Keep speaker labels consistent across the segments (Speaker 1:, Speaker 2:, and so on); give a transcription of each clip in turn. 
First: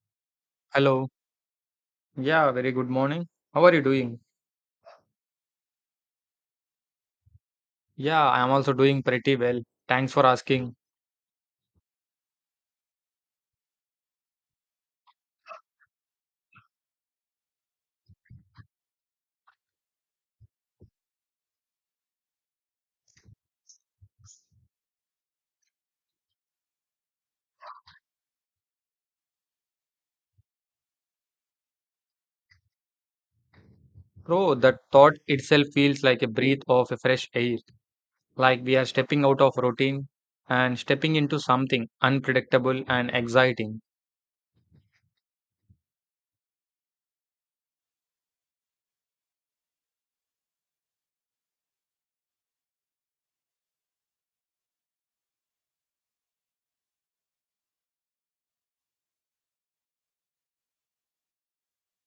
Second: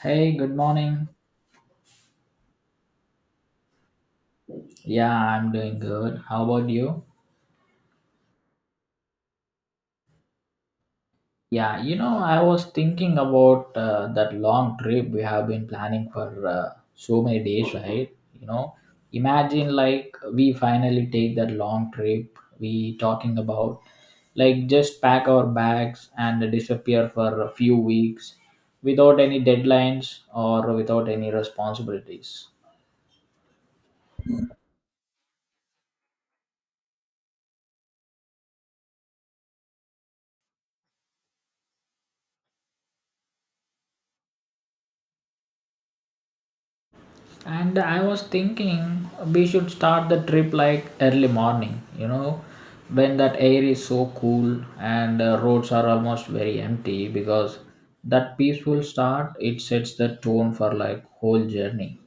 Speaker 1: Hey, good morning.
Speaker 2: Hello. Yeah, very good morning. How are you doing?
Speaker 1: Yeah, I'm doing good. How about you?
Speaker 2: Yeah, I am also doing pretty well. Thanks for asking.
Speaker 1: Yeah, I was thinking about that long trip we have been planning for so many days, right? You know, imagine like we finally take that long trip we talking about, like just pack our bags and disappear for a few weeks without any deadlines or without any responsibilities.
Speaker 2: Bro, that thought itself feels like a breath of a fresh air, like we are stepping out of routine and stepping into something unpredictable and exciting.
Speaker 1: And I was thinking we should start the trip like early morning, when that air is so cool and roads are almost very empty because that peaceful start it sets the tone for like whole journey.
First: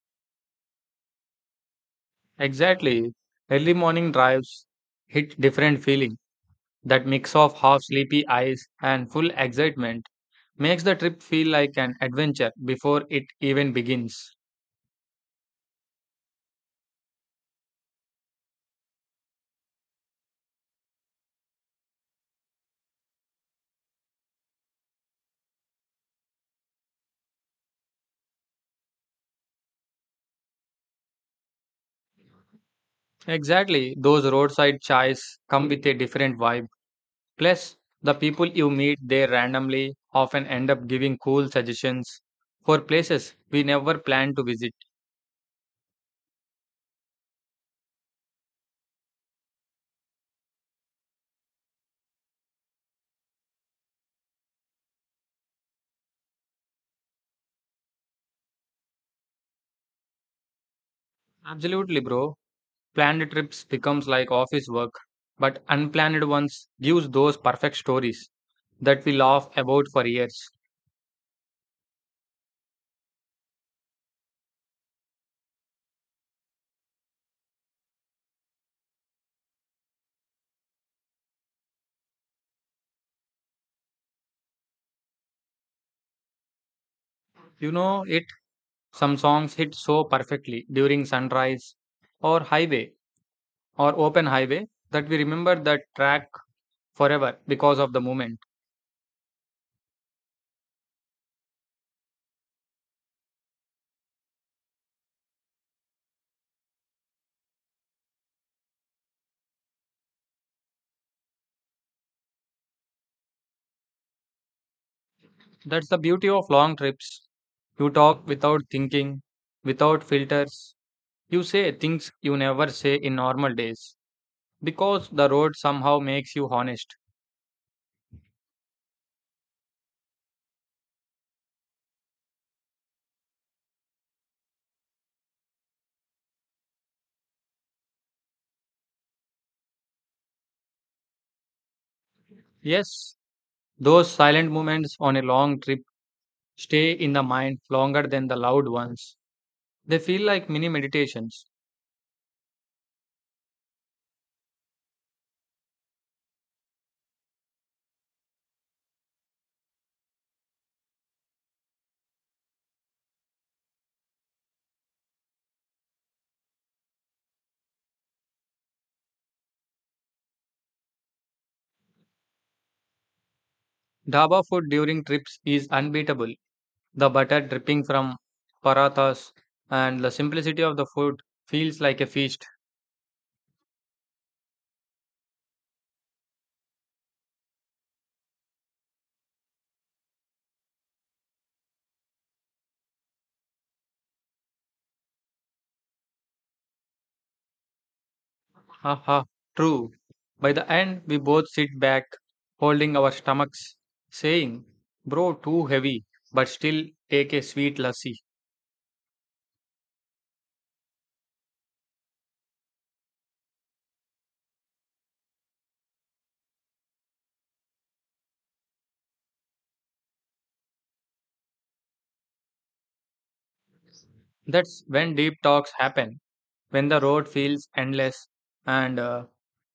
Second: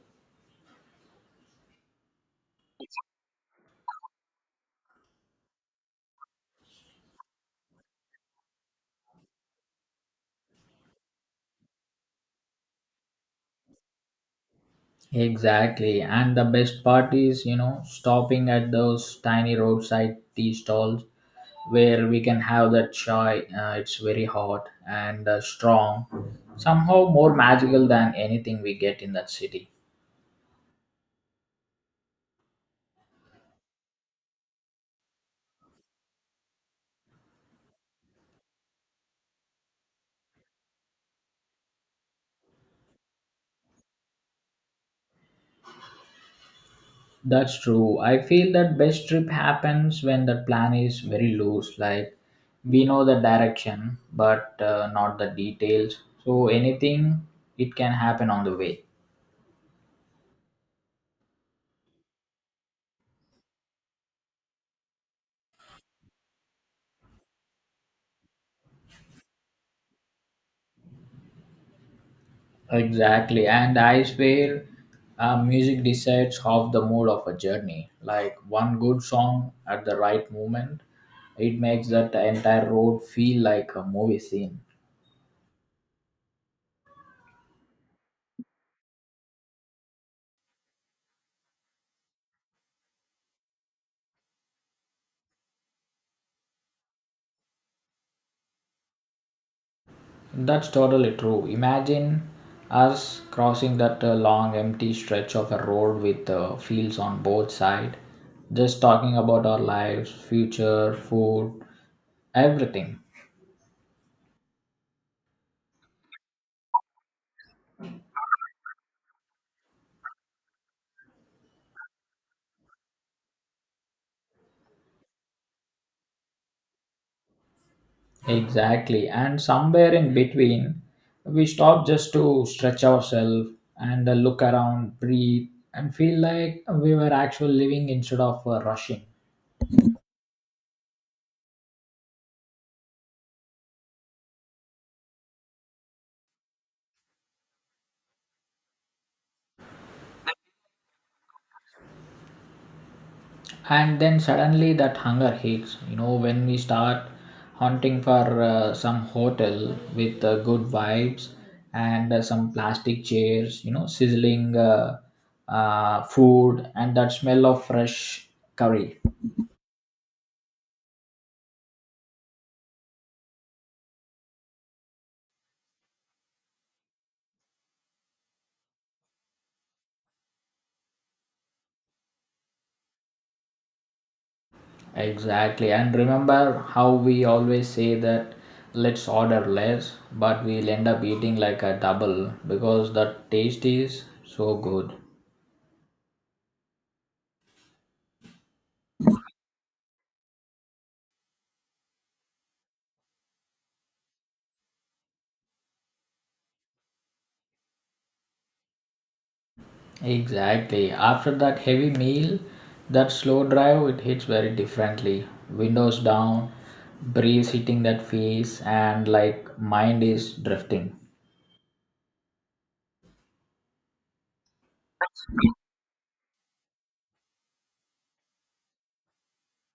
Speaker 2: Exactly. Early morning drives hit different feeling. That mix of half sleepy eyes and full excitement makes the trip feel like an adventure before it even begins.
Speaker 1: Exactly. And the best part is, stopping at those tiny roadside tea stalls where we can have that chai. It's very hot and strong, somehow more magical than anything we get in that city.
Speaker 2: Exactly. Those roadside chais come with a different vibe. Plus, the people you meet there randomly often end up giving cool suggestions for places we never planned to visit.
Speaker 1: That's true. I feel that best trip happens when the plan is very loose. Like we know the direction, but not the details. So anything it can happen on the way.
Speaker 2: Absolutely, bro. Planned trips becomes like office work, but unplanned ones gives those perfect stories that we laugh about for years.
Speaker 1: Exactly, and I swear, music decides half the mood of a journey. Like one good song at the right moment, it makes that entire road feel like a movie scene.
Speaker 2: You know it, some songs hit so perfectly during sunrise or highway or open highway that we remember that track forever because of the moment.
Speaker 1: That's totally true. Imagine us crossing that long empty stretch of a road with fields on both sides, just talking about our lives, future, food, everything.
Speaker 2: That's the beauty of long trips. You talk without thinking, without filters. You say things you never say in normal days because the road somehow makes you honest.
Speaker 1: Exactly. And somewhere in between, we stop just to stretch ourselves and look around, breathe, and feel like we were actually living instead of rushing.
Speaker 2: Yes, those silent moments on a long trip stay in the mind longer than the loud ones. They feel like mini meditations.
Speaker 1: And then suddenly that hunger hits when we start hunting for some hotel with good vibes and some plastic chairs sizzling food and that smell of fresh curry.
Speaker 2: Dhaba food during trips is unbeatable. The butter dripping from parathas and the simplicity of the food feels like a feast.
Speaker 1: Exactly, and remember how we always say that let's order less but we'll end up eating like a double because the taste is so good.
Speaker 2: Haha, true. By the end, we both sit back, holding our stomachs, saying, Bro, too heavy, but still take a sweet lassi.
Speaker 1: Exactly. After that heavy meal, that slow drive, it hits very differently. Windows down, breeze hitting that face, and like mind is drifting.
Speaker 2: That's when deep talks happen, when the road feels endless and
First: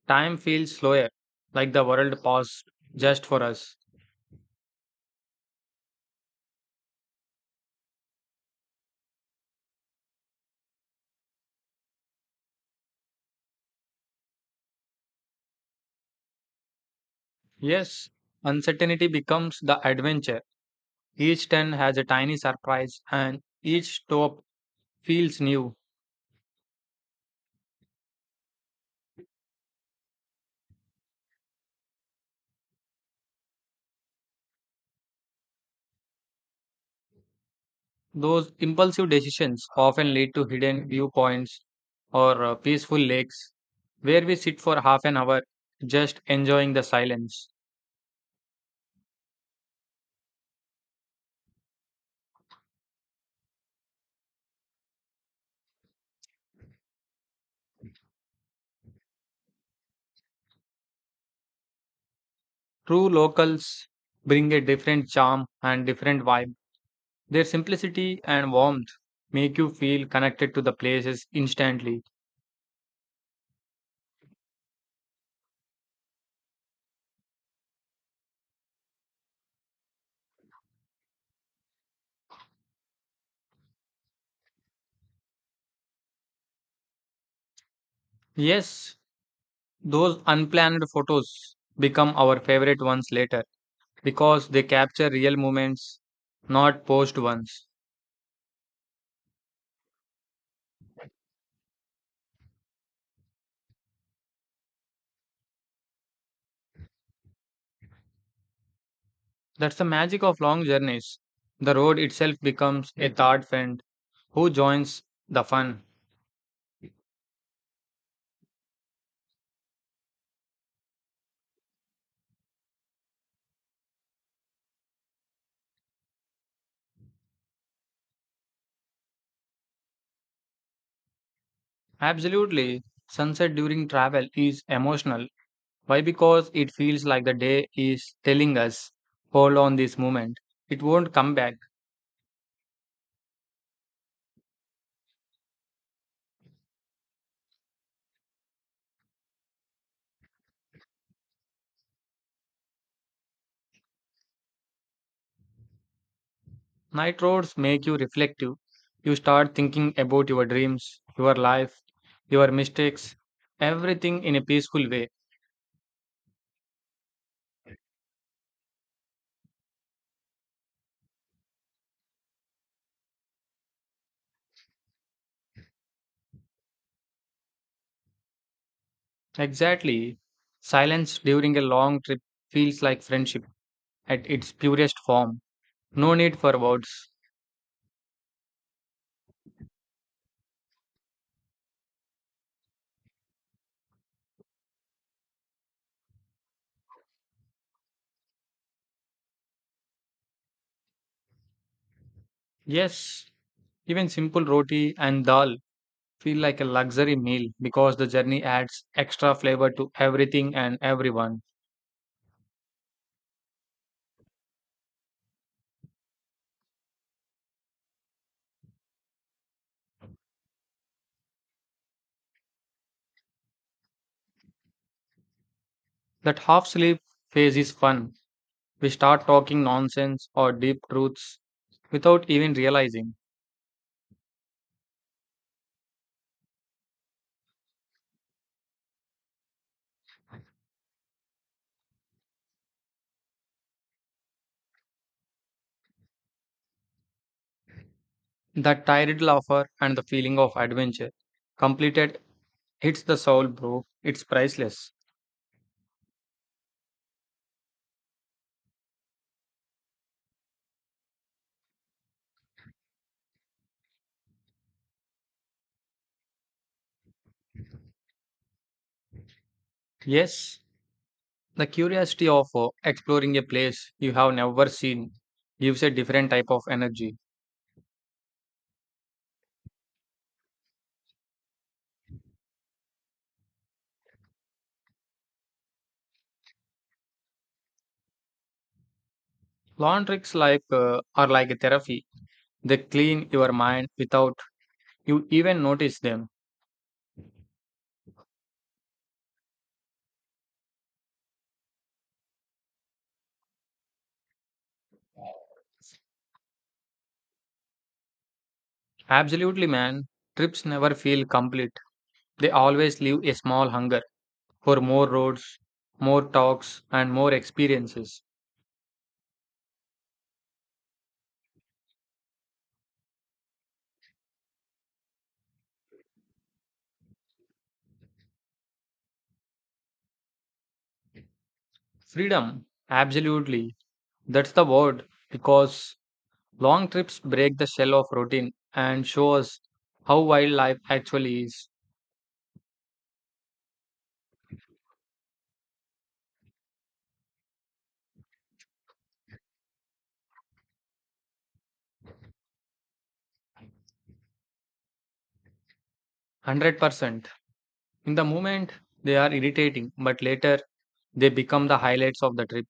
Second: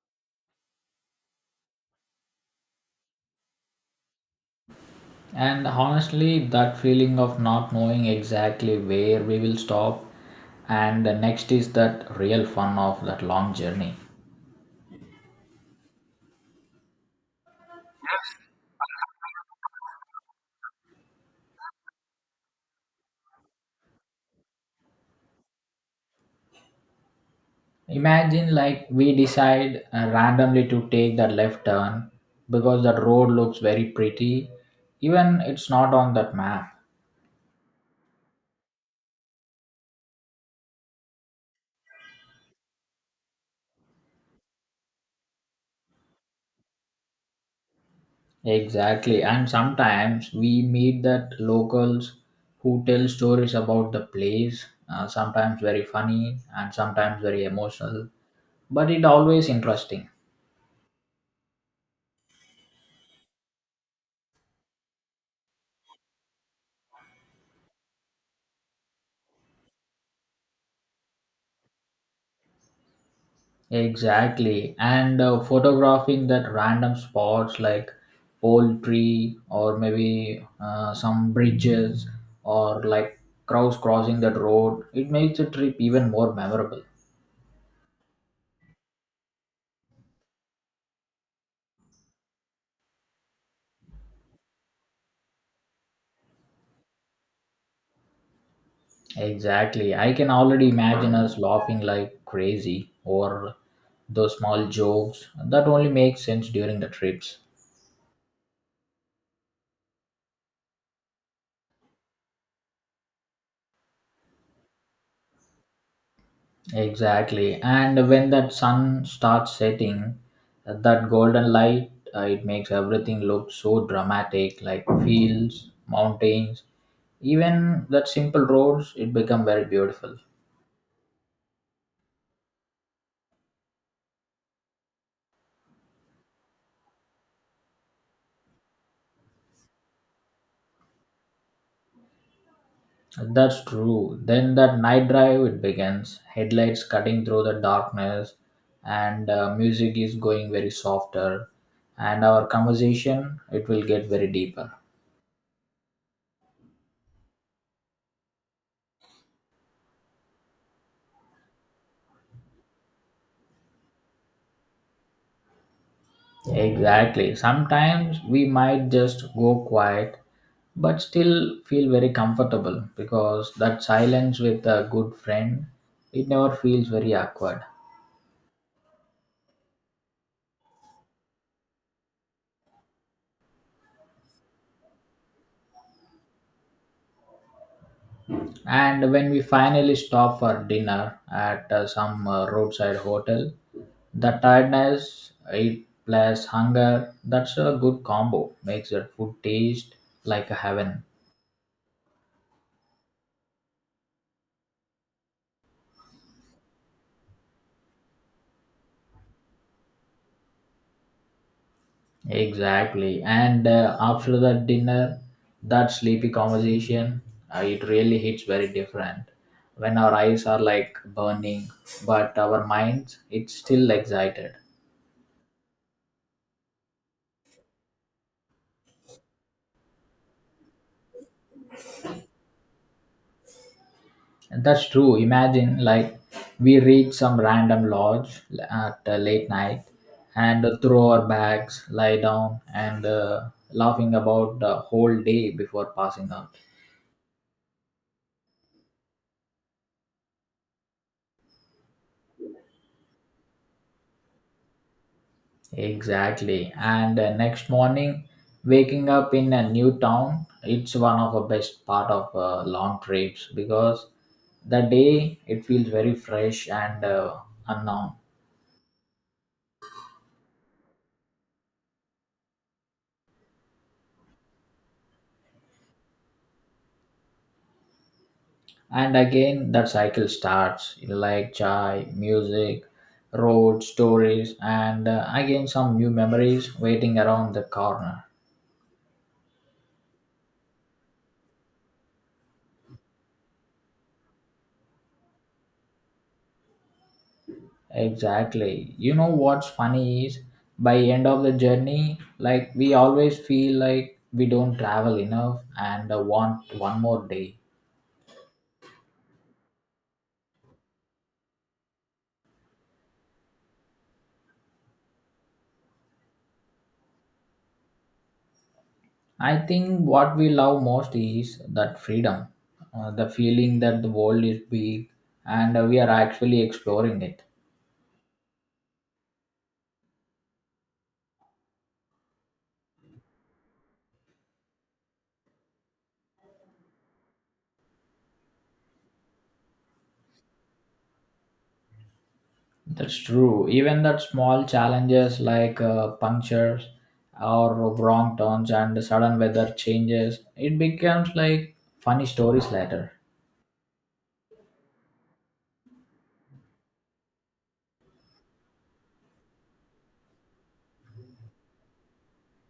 Speaker 2: time feels slower, like the world paused just for us.
Speaker 1: And honestly, that feeling of not knowing exactly where we will stop, and the next is that real fun of that long journey.
Speaker 2: Yes, uncertainty becomes the adventure. Each turn has a tiny surprise, and each stop feels new.
Speaker 1: Imagine like we decide randomly to take that left turn because that road looks very pretty, even it's not on that map.
Speaker 2: Those impulsive decisions often lead to hidden viewpoints or peaceful lakes where we sit for 30 minutes just enjoying the silence.
Speaker 1: Exactly, and sometimes we meet that locals who tell stories about the place, sometimes very funny and sometimes very emotional, but it always interesting.
Speaker 2: True locals bring a different charm and different vibe. Their simplicity and warmth make you feel connected to the places instantly.
Speaker 1: Exactly, and photographing that random spots like old tree or maybe some bridges or like crows crossing that road, it makes the trip even more memorable.
Speaker 2: Yes, those unplanned photos become our favorite ones later because they capture real moments, not posed ones.
Speaker 1: Exactly. I can already imagine us laughing like crazy or those small jokes that only make sense during the trips.
Speaker 2: That's the magic of long journeys. The road itself becomes a third friend who joins the fun.
Speaker 1: Exactly. And when that sun starts setting, that golden light, it makes everything look so dramatic like fields, mountains, even that simple roads, it become very beautiful.
Speaker 2: Absolutely. Sunset during travel is emotional. Why? Because it feels like the day is telling us, hold on this moment. It won't come back.
Speaker 1: That's true. Then that night drive it begins. Headlights cutting through the darkness, and music is going very softer, and our conversation it will get very deeper.
Speaker 2: Night roads make you reflective. You start thinking about your dreams, your life, your mistakes, everything in a peaceful way.
Speaker 1: Exactly. Sometimes we might just go quiet, but still feel very comfortable because that silence with a good friend it never feels very awkward.
Speaker 2: Exactly. Silence during a long trip feels like friendship at its purest form. No need for words.
Speaker 1: And when we finally stop for dinner at some roadside hotel, the tiredness, it plus hunger, that's a good combo. Makes the food taste like a heaven.
Speaker 2: Yes, even simple roti and dal feel like a luxury meal because the journey adds extra flavor to everything and everyone.
Speaker 1: Exactly. And after the dinner, that sleepy conversation, it really hits very different. When our eyes are like burning, but our minds, it's still excited.
Speaker 2: That half sleep phase is fun. We start talking nonsense or deep truths without even realizing.
Speaker 1: That's true. Imagine, like, we reach some random lodge at late night and throw our bags, lie down, and laughing about the whole day before passing out.
Speaker 2: That tired laughter and the feeling of adventure completed hits the soul, bro. It's priceless.
Speaker 1: Exactly. And next morning, waking up in a new town, it's one of the best part of long trips because the day it feels very fresh and unknown.
Speaker 2: Yes, the curiosity of exploring a place you have never seen gives a different type of energy.
Speaker 1: And again that cycle starts like chai music road stories and again some new memories waiting around the corner.
Speaker 2: Lawn tricks like are like a therapy. They clean your mind without you even notice them.
Speaker 1: Exactly. You know what's funny is by end of the journey like we always feel like we don't travel enough and want one more day.
Speaker 2: Absolutely, man. Trips never feel complete. They always leave a small hunger for more roads, more talks, and more experiences.
Speaker 1: I think what we love most is that freedom, the feeling that the world is big and we are actually exploring it.
Speaker 2: Freedom. Absolutely. That's the word because long trips break the shell of routine and show us how wild life actually is.
Speaker 1: That's true. Even that small challenges like punctures or wrong turns and sudden weather changes, it becomes like funny stories later.
Speaker 2: 100%. In the moment, they are irritating, but later they become the highlights of the trip.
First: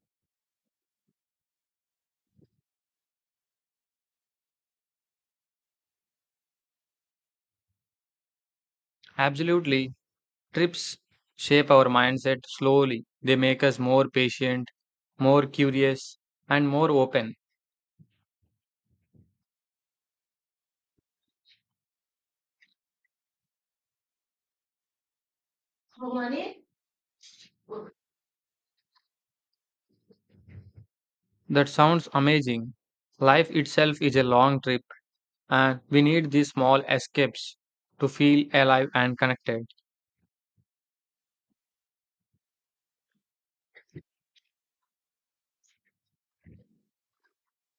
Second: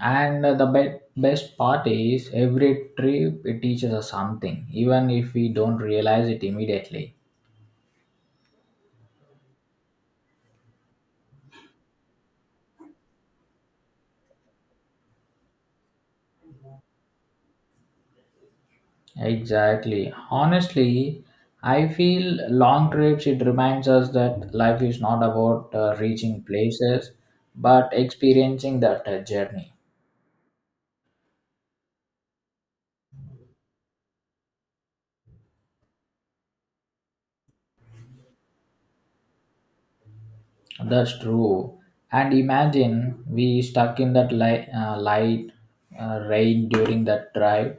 Speaker 1: And the best part is every trip it teaches us something, even if we don't realize it immediately.
Speaker 2: Absolutely. Trips shape our mindset slowly. They make us more patient, more curious, and more open.
Speaker 1: Exactly. Honestly, I feel long trips it reminds us that life is not about reaching places, but experiencing that journey.
Speaker 2: That sounds amazing. Life itself is a long trip, and we need these small escapes to feel alive and connected.
Speaker 1: That's true. And imagine we stuck in that light rain during that drive.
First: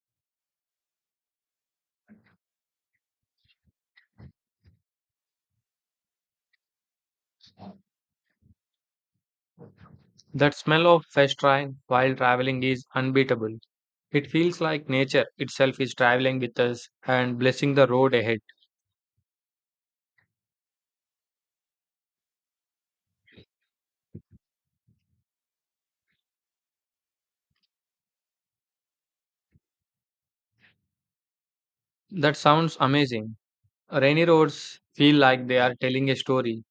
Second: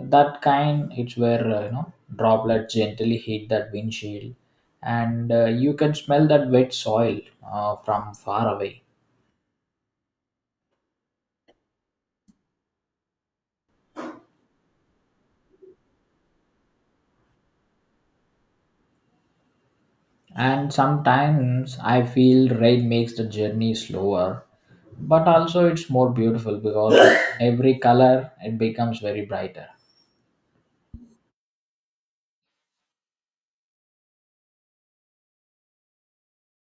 Speaker 1: That kind, it's where droplets gently hit that windshield, and you can smell that wet soil from far away.
Speaker 2: That smell of fresh rain while traveling is unbeatable. It feels like nature itself is traveling with us and blessing the road ahead.
Speaker 1: And sometimes I feel rain makes the journey slower, but also it's more beautiful because every color it becomes very brighter.
Speaker 2: That sounds amazing. Rainy roads feel like they are telling a story.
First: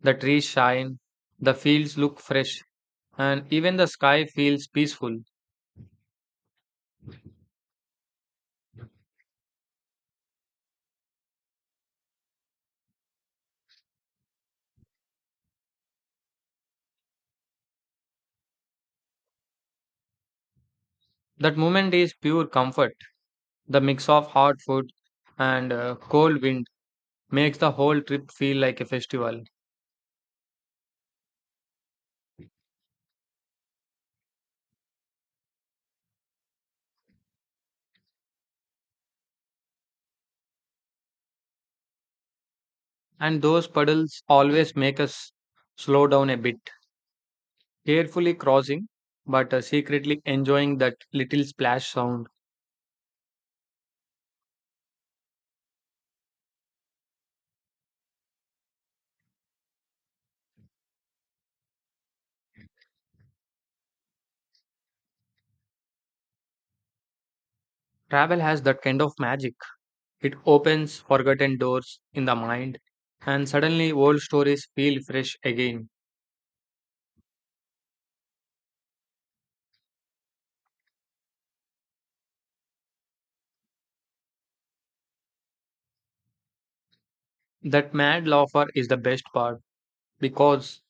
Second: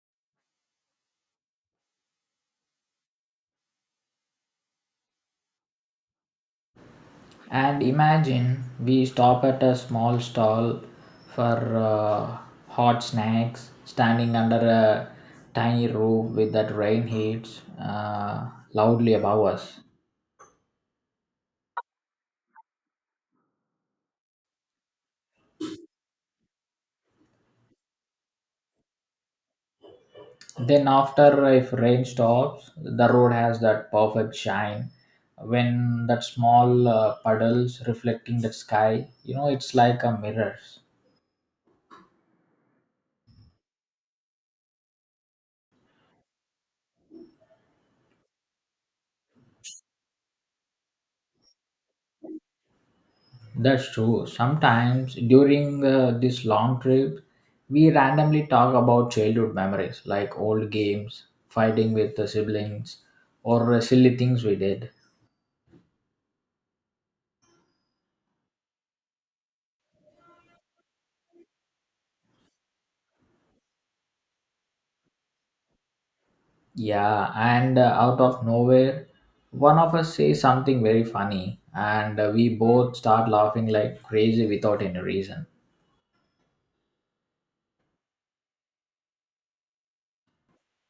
Speaker 2: The trees shine, the fields look fresh, and even the sky feels peaceful.
Speaker 1: And imagine we stop at a small stall for hot snacks, standing under a tiny roof with that rain hits loudly above us.
Speaker 2: That moment is pure comfort. The mix of hot food and cold wind makes the whole trip feel like a festival.
Speaker 1: Then, after if rain stops, the road has that perfect shine. When that small puddles reflecting the sky, it's like a mirror.
Speaker 2: And those puddles always make us slow down a bit, carefully crossing, but secretly enjoying that little splash sound.
Speaker 1: That's true. Sometimes during this long trip, we randomly talk about childhood memories like old games, fighting with the siblings, or silly things we did.
Speaker 2: Travel has that kind of magic. It opens forgotten doors in the mind, and suddenly old stories feel fresh again.
Speaker 1: Yeah, and out of nowhere, one of us says something very funny, and we both start laughing like crazy without any reason.
Speaker 2: That mad laughter is the best part because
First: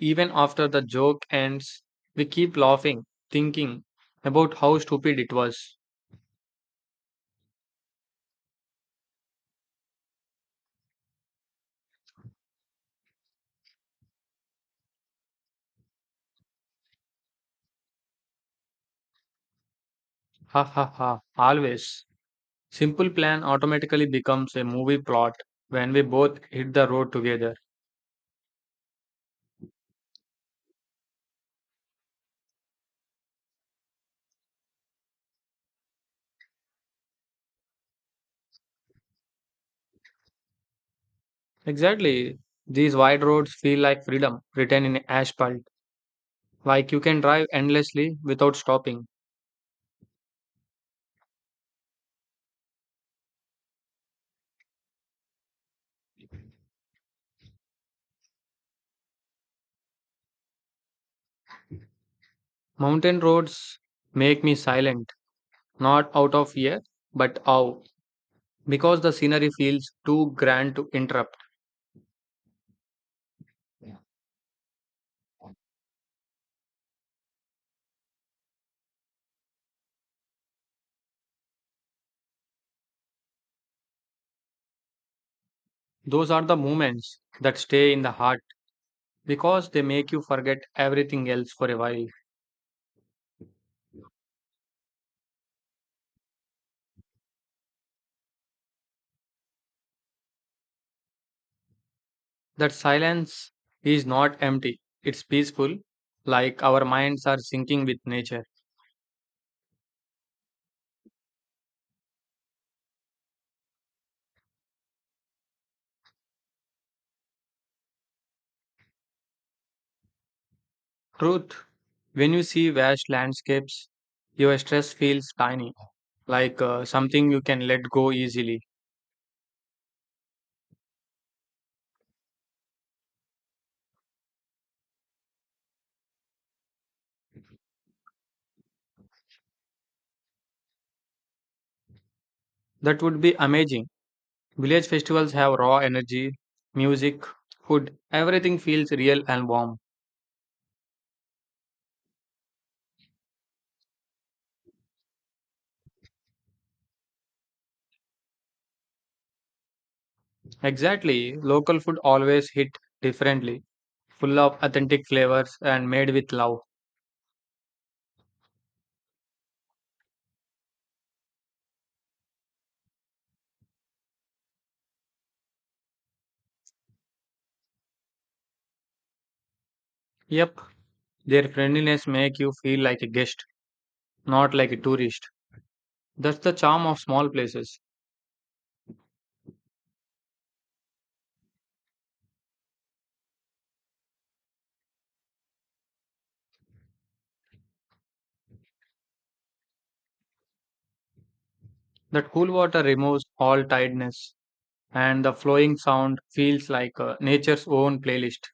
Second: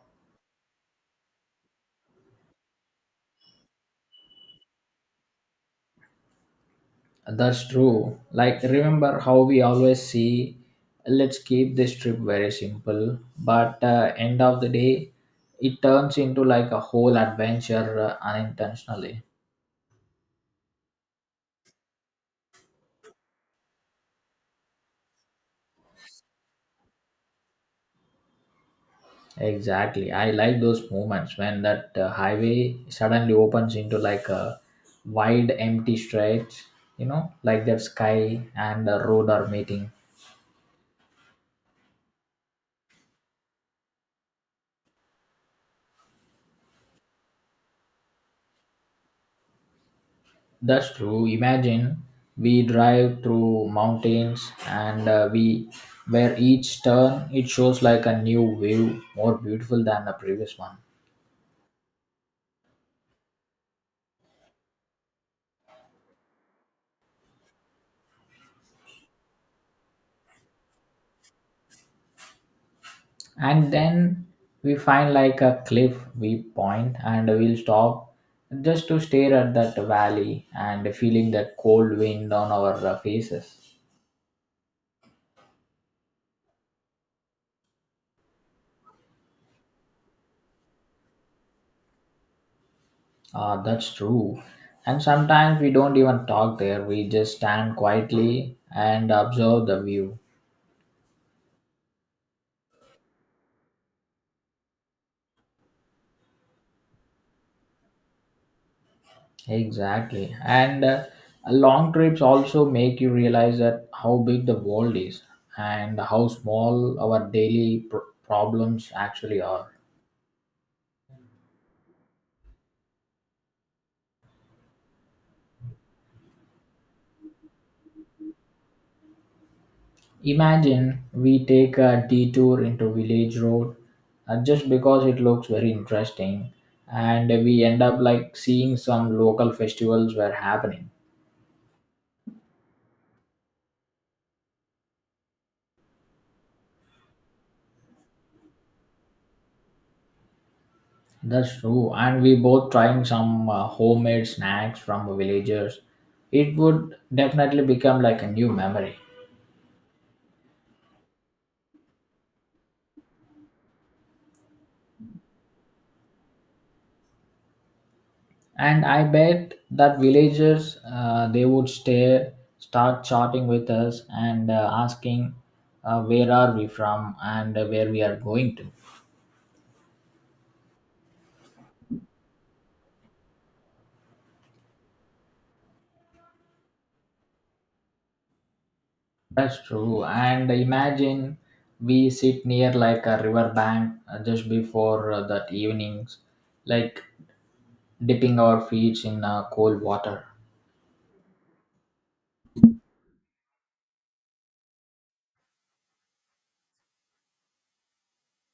Speaker 2: even after the joke ends, we keep laughing, thinking about how stupid it was.
Speaker 1: That's true. Like, remember how we always see, let's keep this trip very simple, but end of the day, it turns into like a whole adventure unintentionally.
Speaker 2: Ha ha ha, always. Simple plan automatically becomes a movie plot when we both hit the road together.
Speaker 1: Exactly. I like those moments when that highway suddenly opens into like a wide empty stretch, like that sky and the road are meeting.
Speaker 2: Exactly. These wide roads feel like freedom written in asphalt, like you can drive endlessly without stopping.
Speaker 1: That's true. Imagine we drive through mountains and we where each turn it shows like a new view more beautiful than the previous one.
Speaker 2: Mountain roads make me silent, not out of fear, but awe, because the scenery feels too grand to interrupt.
Speaker 1: And then we find like a cliff we point and we'll stop just to stare at that valley and feeling that cold wind on our faces.
Speaker 2: Those are the moments that stay in the heart because they make you forget everything else for a while.
Speaker 1: Ah, that's true. And sometimes we don't even talk there. We just stand quietly and observe the view.
Speaker 2: That silence is not empty, it's peaceful, like our minds are syncing with nature.
Speaker 1: Exactly. And long trips also make you realize that how big the world is and how small our daily problems actually are.
Speaker 2: Truth, when you see vast landscapes, your stress feels tiny, like something you can let go easily.
Speaker 1: Imagine we take a detour into village road just because it looks very interesting and we end up like seeing some local festivals were happening.
Speaker 2: That would be amazing. Village festivals have raw energy, music, food, everything feels real and warm.
Speaker 1: That's true. And we both trying some homemade snacks from villagers. It would definitely become like a new memory.
Speaker 2: Exactly, local food always hit differently, full of authentic flavors and made with love.
Speaker 1: And I bet that villagers they would stare, start chatting with us and asking where are we from and where we are going to.
Speaker 2: Yep, their friendliness make you feel like a guest, not like a tourist. That's the charm of small places.
Speaker 1: That's true. And imagine we sit near like a river bank just before that evenings, like dipping our feet in cold water.
Speaker 2: That cool water removes all tiredness, and the flowing sound feels like nature's own playlist.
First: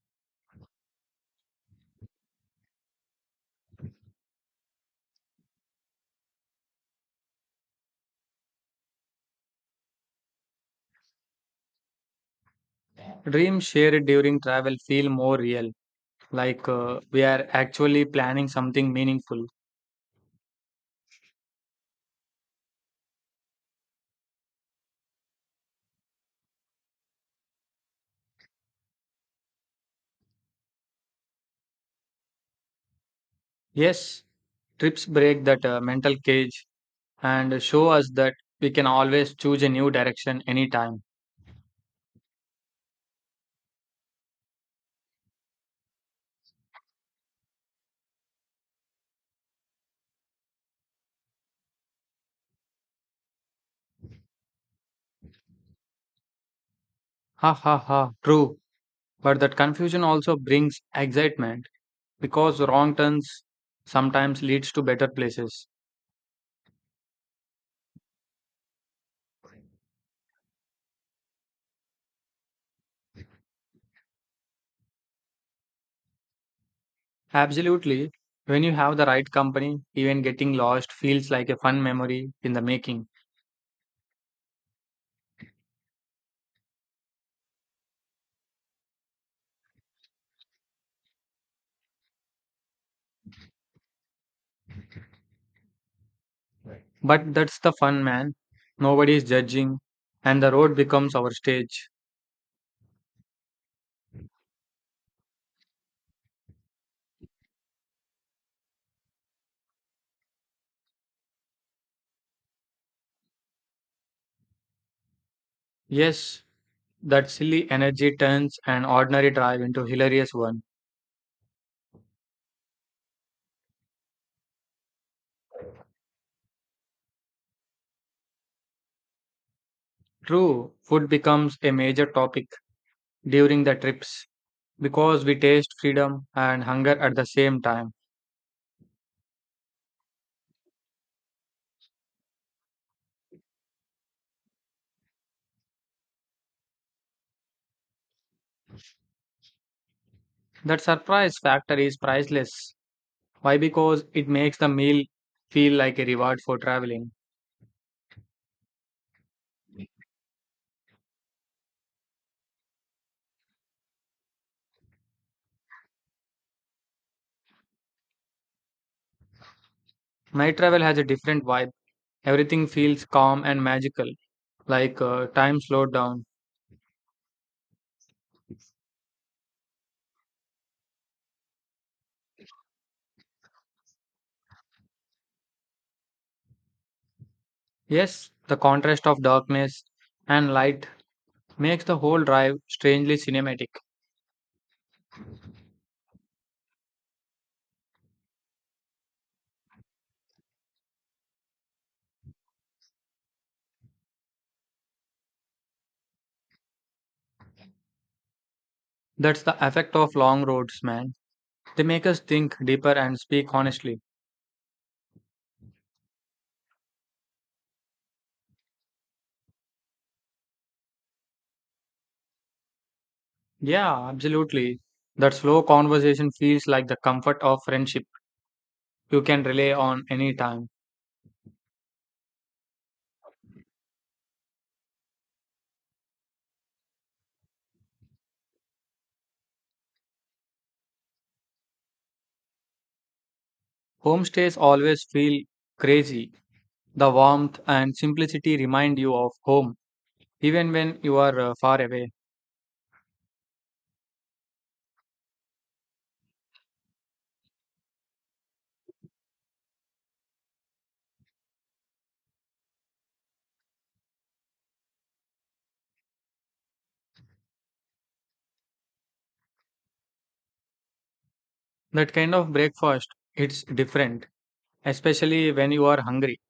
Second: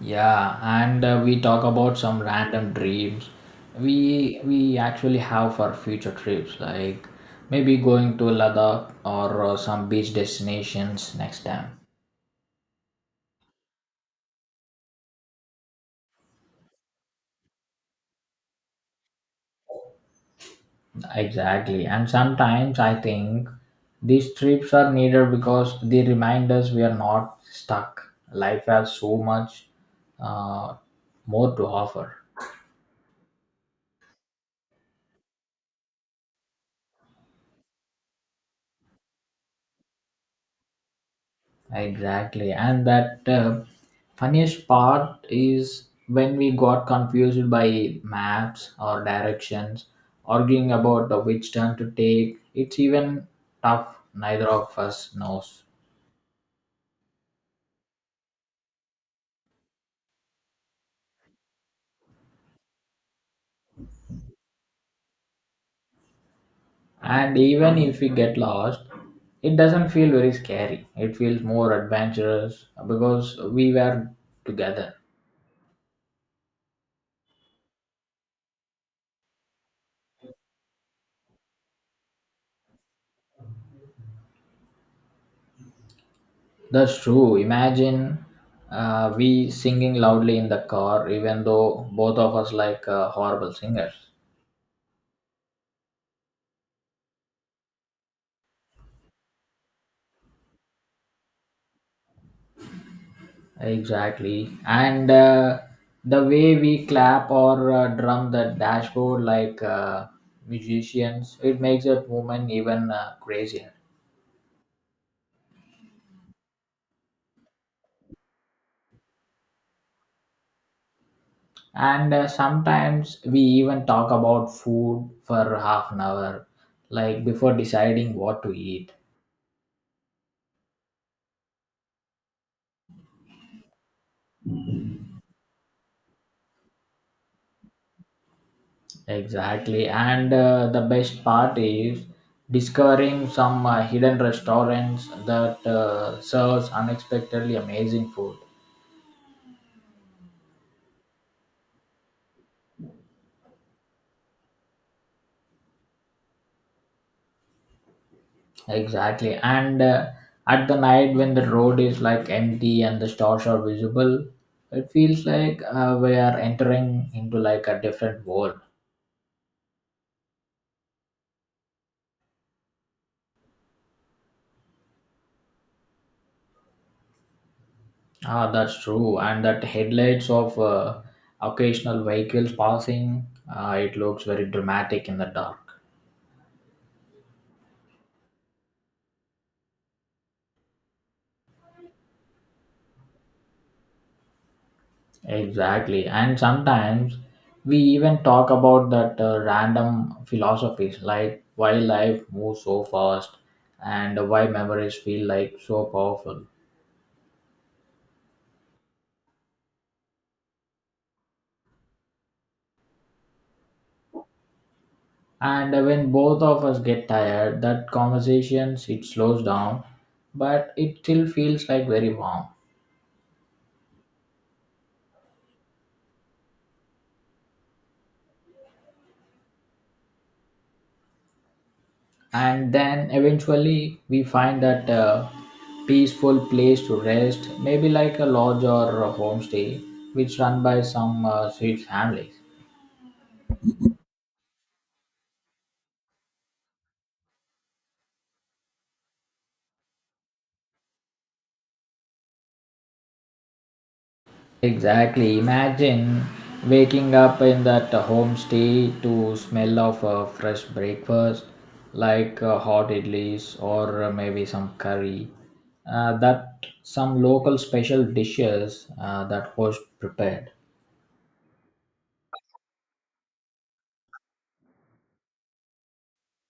Speaker 1: Yeah, and we talk about some random dreams we actually have for future trips, like maybe going to Ladakh or some beach destinations next time.
Speaker 2: Dreams shared during travel feel more real, like we are actually planning something meaningful.
Speaker 1: Exactly, and sometimes I think these trips are needed because they remind us we are not stuck. Life has so much uh, more to offer.
Speaker 2: Yes, trips break that mental cage and show us that we can always choose a new direction anytime.
Speaker 1: Exactly. And that funniest part is when we got confused by maps or directions, arguing about the which turn to take. It's even tough, neither of us knows.
Speaker 2: Ha ha ha, true. But that confusion also brings excitement because wrong turns sometimes leads to better places.
Speaker 1: And even if we get lost, it doesn't feel very scary. It feels more adventurous because we were together.
Speaker 2: Absolutely. When you have the right company, even getting lost feels like a fun memory in the making.
Speaker 1: That's true. Imagine we singing loudly in the car, even though both of us like horrible singers.
Speaker 2: But that's the fun, man. Nobody is judging, and the road becomes our stage.
Speaker 1: Exactly. And the way we clap or drum the dashboard like musicians, it makes that movement even crazier.
Speaker 2: Yes, that silly energy turns an ordinary drive into hilarious one.
Speaker 1: And sometimes we even talk about food for half an hour, like before deciding what to eat.
Speaker 2: True, food becomes a major topic during the trips because we taste freedom and hunger at the same time.
Speaker 1: Exactly. And the best part is discovering some hidden restaurants that serves unexpectedly amazing food.
Speaker 2: That surprise factor is priceless. Why? Because it makes the meal feel like a reward for traveling.
Speaker 1: Exactly. And at the night when the road is like empty and the stars are visible, it feels like we are entering into like a different world.
Speaker 2: Night travel has a different vibe. Everything feels calm and magical, like time slowed down.
Speaker 1: Ah, that's true. And that headlights of occasional vehicles passing, it looks very dramatic in the dark.
Speaker 2: Yes, the contrast of darkness and light makes the whole drive strangely cinematic.
Speaker 1: Exactly. And sometimes we even talk about that random philosophies like why life moves so fast and why memories feel like so powerful.
Speaker 2: That's the effect of long roads, man. They make us think deeper and speak honestly.
Speaker 1: And when both of us get tired, that conversations it slows down, but it still feels like very warm.
Speaker 2: Yeah, absolutely. That slow conversation feels like the comfort of friendship you can rely on anytime.
Speaker 1: And then eventually we find that peaceful place to rest, maybe like a lodge or a homestay, which run by some sweet families.
Speaker 2: Homestays always feel crazy. The warmth and simplicity remind you of home, even when you are far away.
Speaker 1: Exactly. Imagine waking up in that homestay to smell of a fresh breakfast, like hot idlis or maybe some curry. That some local special dishes that was prepared.
Speaker 2: That kind of breakfast, it's different, especially when you are hungry.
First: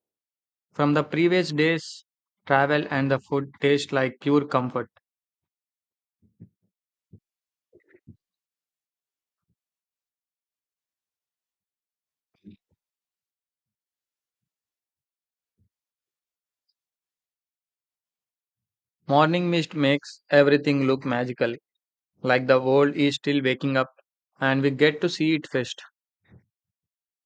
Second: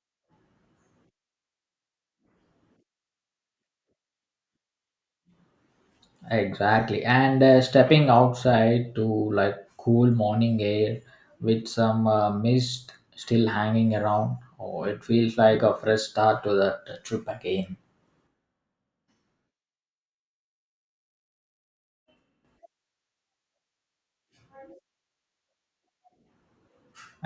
Speaker 2: From the previous days, travel and the food tastes like pure comfort.
Speaker 1: Exactly. And stepping outside to like cool morning air with some mist still hanging around. Oh, it feels like a fresh start to that trip again.
Speaker 2: Morning mist makes everything look magical, like the world is still waking up and we get to see it first.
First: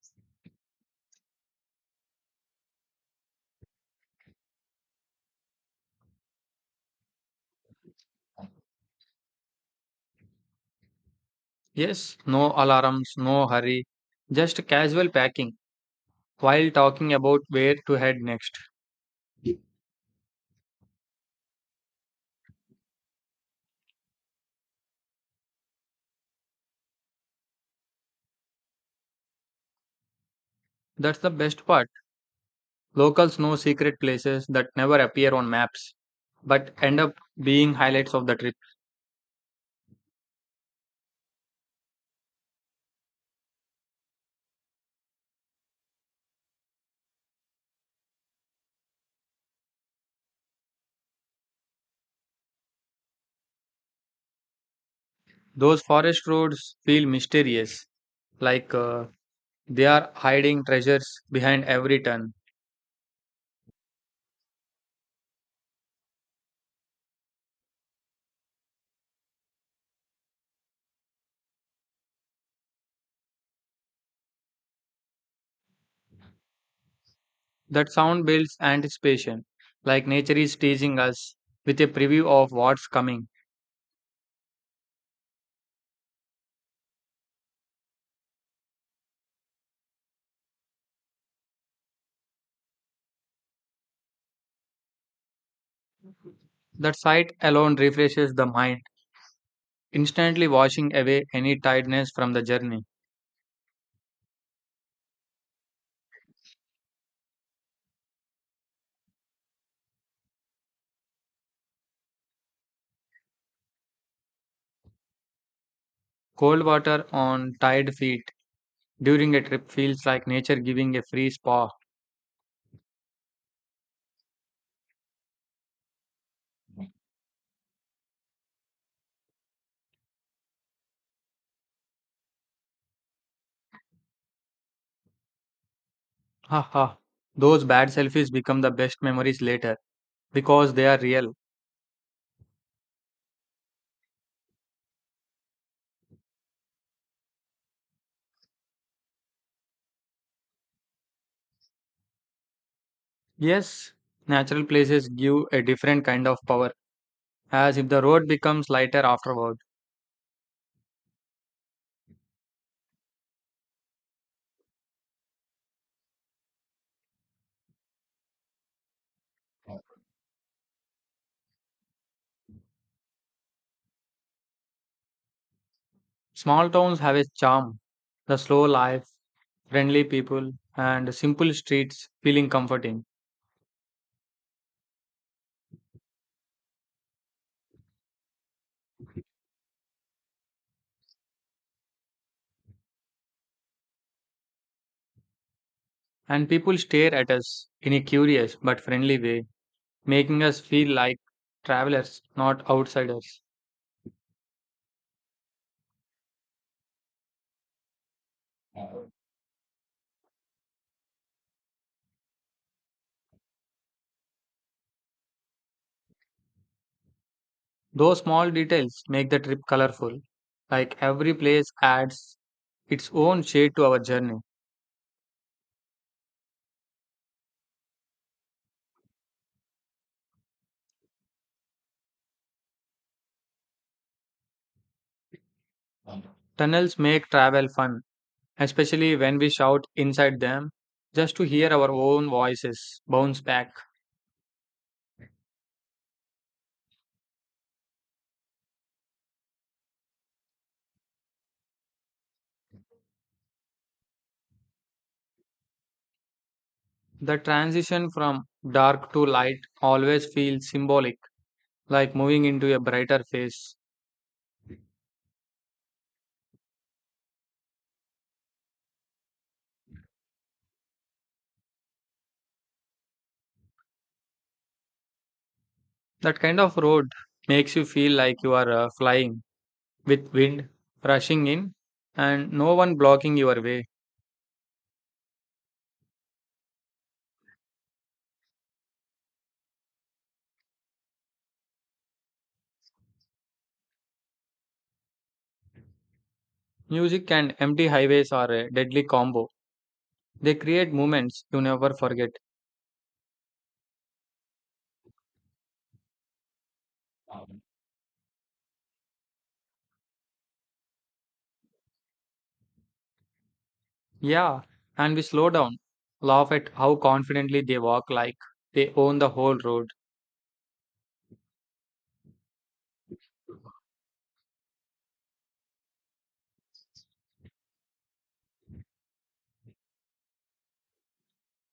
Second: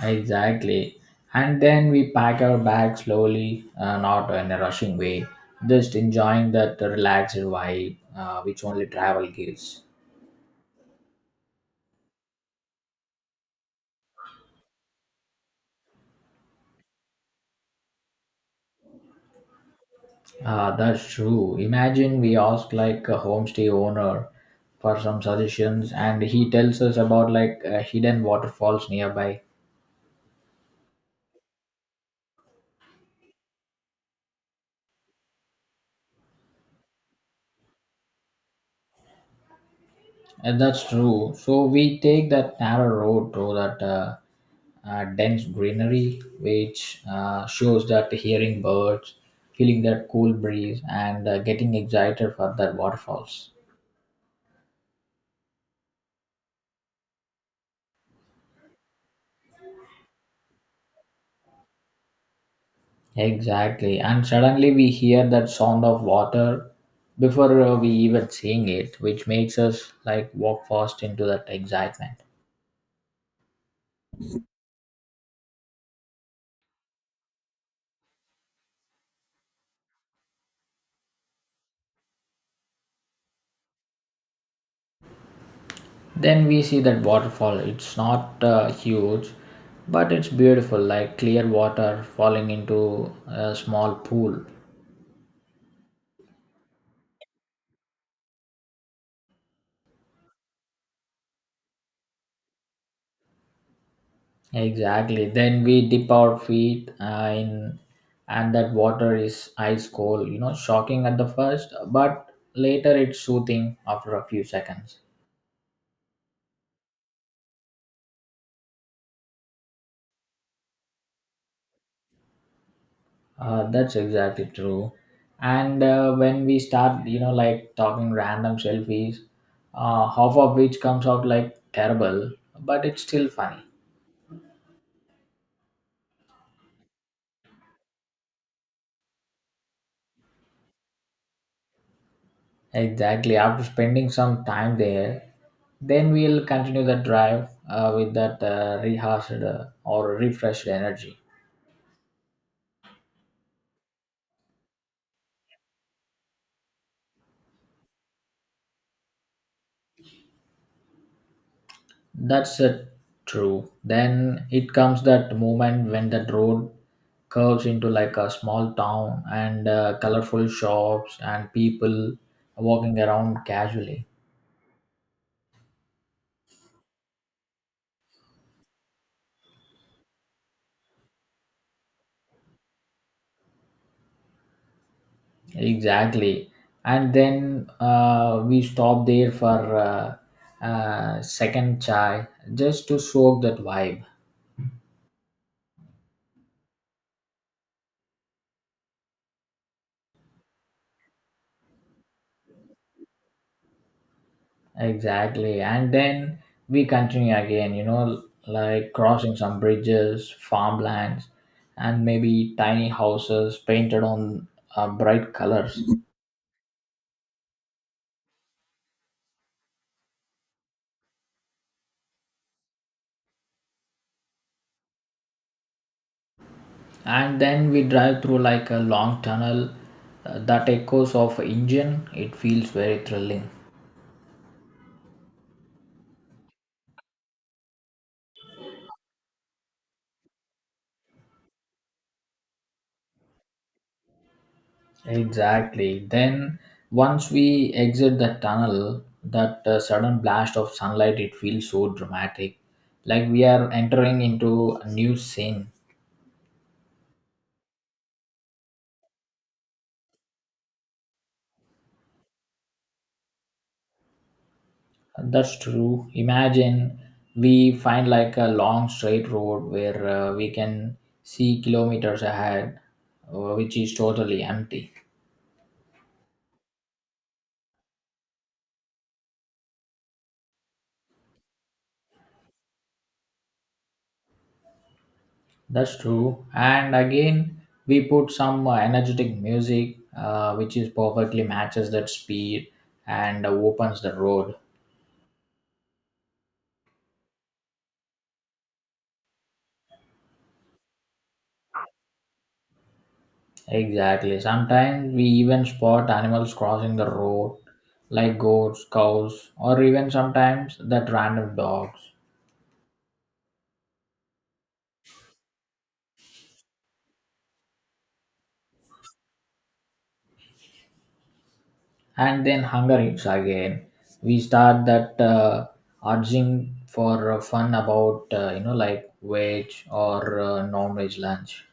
Speaker 1: Exactly. And then we pack our bags slowly, not in a rushing way, just enjoying that relaxed vibe which only travel gives.
Speaker 2: Yes, no alarms, no hurry, just casual packing while talking about where to head next.
Speaker 1: That's true. Imagine we ask like a homestay owner for some suggestions and he tells us about like hidden waterfalls nearby.
Speaker 2: That's the best part. Locals know secret places that never appear on maps but end up being highlights of the trip.
Speaker 1: And that's true. So we take that narrow road through that dense greenery, which shows that hearing birds, feeling that cool breeze, and getting excited for that waterfalls.
Speaker 2: Those forest roads feel mysterious, like they are hiding treasures behind every turn.
Speaker 1: Exactly, and suddenly we hear that sound of water before we even seeing it, which makes us like walk fast into that excitement.
Speaker 2: That sound builds anticipation, like nature is teasing us with a preview of what's coming.
Speaker 1: Then we see that waterfall. It's not huge, but it's beautiful, like clear water falling into a small pool.
Speaker 2: That sight alone refreshes the mind, instantly washing away any tiredness from the journey.
Speaker 1: Exactly. Then we dip our feet in, and that water is ice cold. You know, shocking at the first, but later it's soothing after a few seconds.
Speaker 2: Cold water on tired feet during a trip feels like nature giving a free spa.
Speaker 1: That's exactly true. And when we start, you know, like talking random selfies, half of which comes out like terrible, but it's still funny.
Speaker 2: Haha. Those bad selfies become the best memories later because they are real.
Speaker 1: Exactly. After spending some time there, then we'll continue the drive with that rehearsed or refreshed energy.
Speaker 2: Yes, natural places give a different kind of power, as if the road becomes lighter afterward.
Speaker 1: That's a true. Then it comes that moment when that road curves into like a small town and colorful shops and people walking around casually.
Speaker 2: Small towns have a charm, the slow life, friendly people, and simple streets feeling comforting.
Speaker 1: Exactly. And then we stop there for second chai just to soak that vibe.
Speaker 2: And people stare at us in a curious but friendly way, making us feel like travelers, not outsiders.
Speaker 1: Exactly. And then we continue again, you know, like crossing some bridges, farmlands, and maybe tiny houses painted on bright colors.
Speaker 2: Those small details make the trip colorful, like every place adds its own shade to our journey.
Speaker 1: And then we drive through like a long tunnel that echoes of engine. It feels very thrilling.
Speaker 2: Tunnels make travel fun, especially when we shout inside them just to hear our own voices bounce back.
Speaker 1: Exactly. Then once we exit the tunnel, that sudden blast of sunlight, it feels so dramatic. Like we are entering into a new scene.
Speaker 2: The transition from dark to light always feels symbolic, like moving into a brighter phase.
Speaker 1: That's true. Imagine we find like a long straight road where we can see kilometers ahead, which is totally empty.
Speaker 2: That kind of road makes you feel like you are flying with wind rushing in and no one blocking your way.
Speaker 1: That's true. And again, we put some energetic music, which is perfectly matches that speed and opens the road.
Speaker 2: Music and empty highways are a deadly combo. They create moments you never forget.
Speaker 1: Exactly. Sometimes we even spot animals crossing the road, like goats, cows, or even sometimes that random dogs.
Speaker 2: Yeah, and we slow down, laugh at how confidently they walk like they own the whole road.
Speaker 1: And then hunger hits again, we start that urging for fun about you know, like veg or non-veg lunch.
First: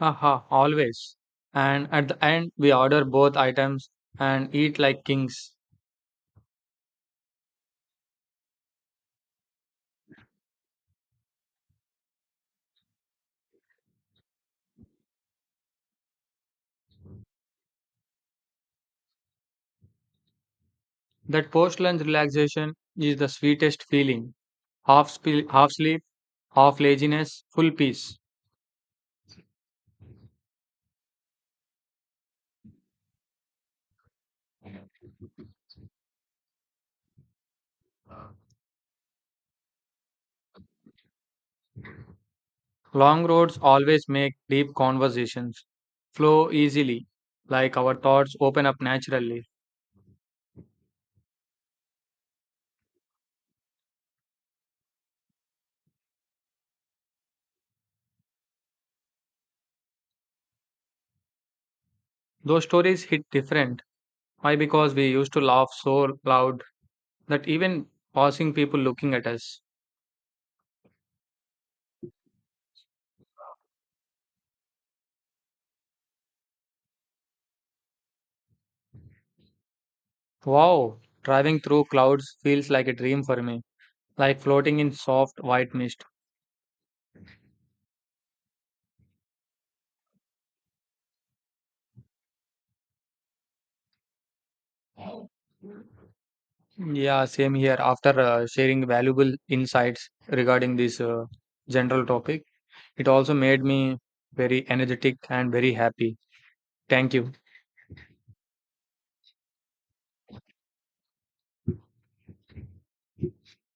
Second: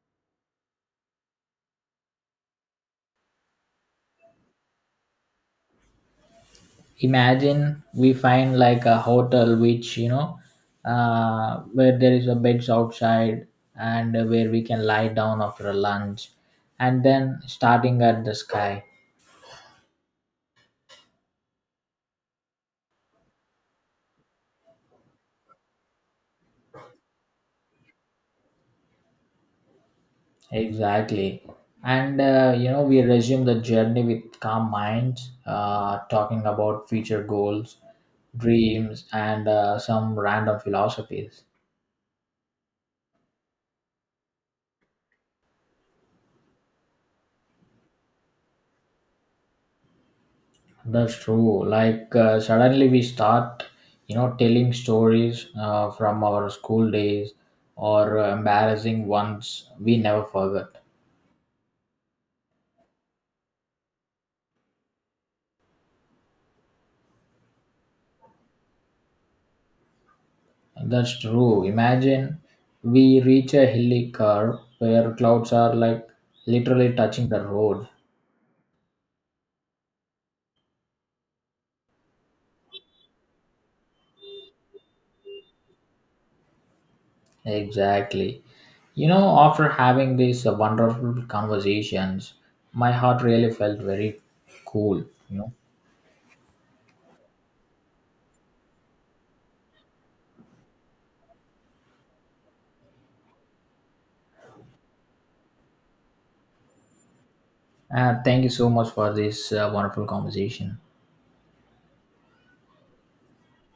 Speaker 2: Haha, always. And at the end, we order both items and eat like kings.
Speaker 1: Imagine we find like a hotel which, you know, where there is a beds outside and where we can lie down after lunch and then starting at the sky.
Speaker 2: That post lunch relaxation is the sweetest feeling. Half sleep, half laziness, full peace.
Speaker 1: Exactly. And you know, we resume the journey with calm minds, talking about future goals, dreams, and some random philosophies.
Speaker 2: Long roads always make deep conversations flow easily, like our thoughts open up naturally.
Speaker 1: That's true. Like suddenly we start, you know, telling stories from our school days or embarrassing ones we never forgot.
Speaker 2: Those stories hit different. Why? Because we used to laugh so loud that even passing people looking at us.
Speaker 1: That's true. Imagine we reach a hilly curve where clouds are like literally touching the road.
Speaker 2: Wow, driving through clouds feels like a dream for me, like floating in soft white mist.
Speaker 1: Exactly. You know, after having these wonderful conversations, my heart really felt very cool. You know,
Speaker 2: Yeah, same here. After sharing valuable insights regarding this general topic, it also made me very energetic and very happy. Thank you.
Speaker 1: thank you so much for this wonderful conversation.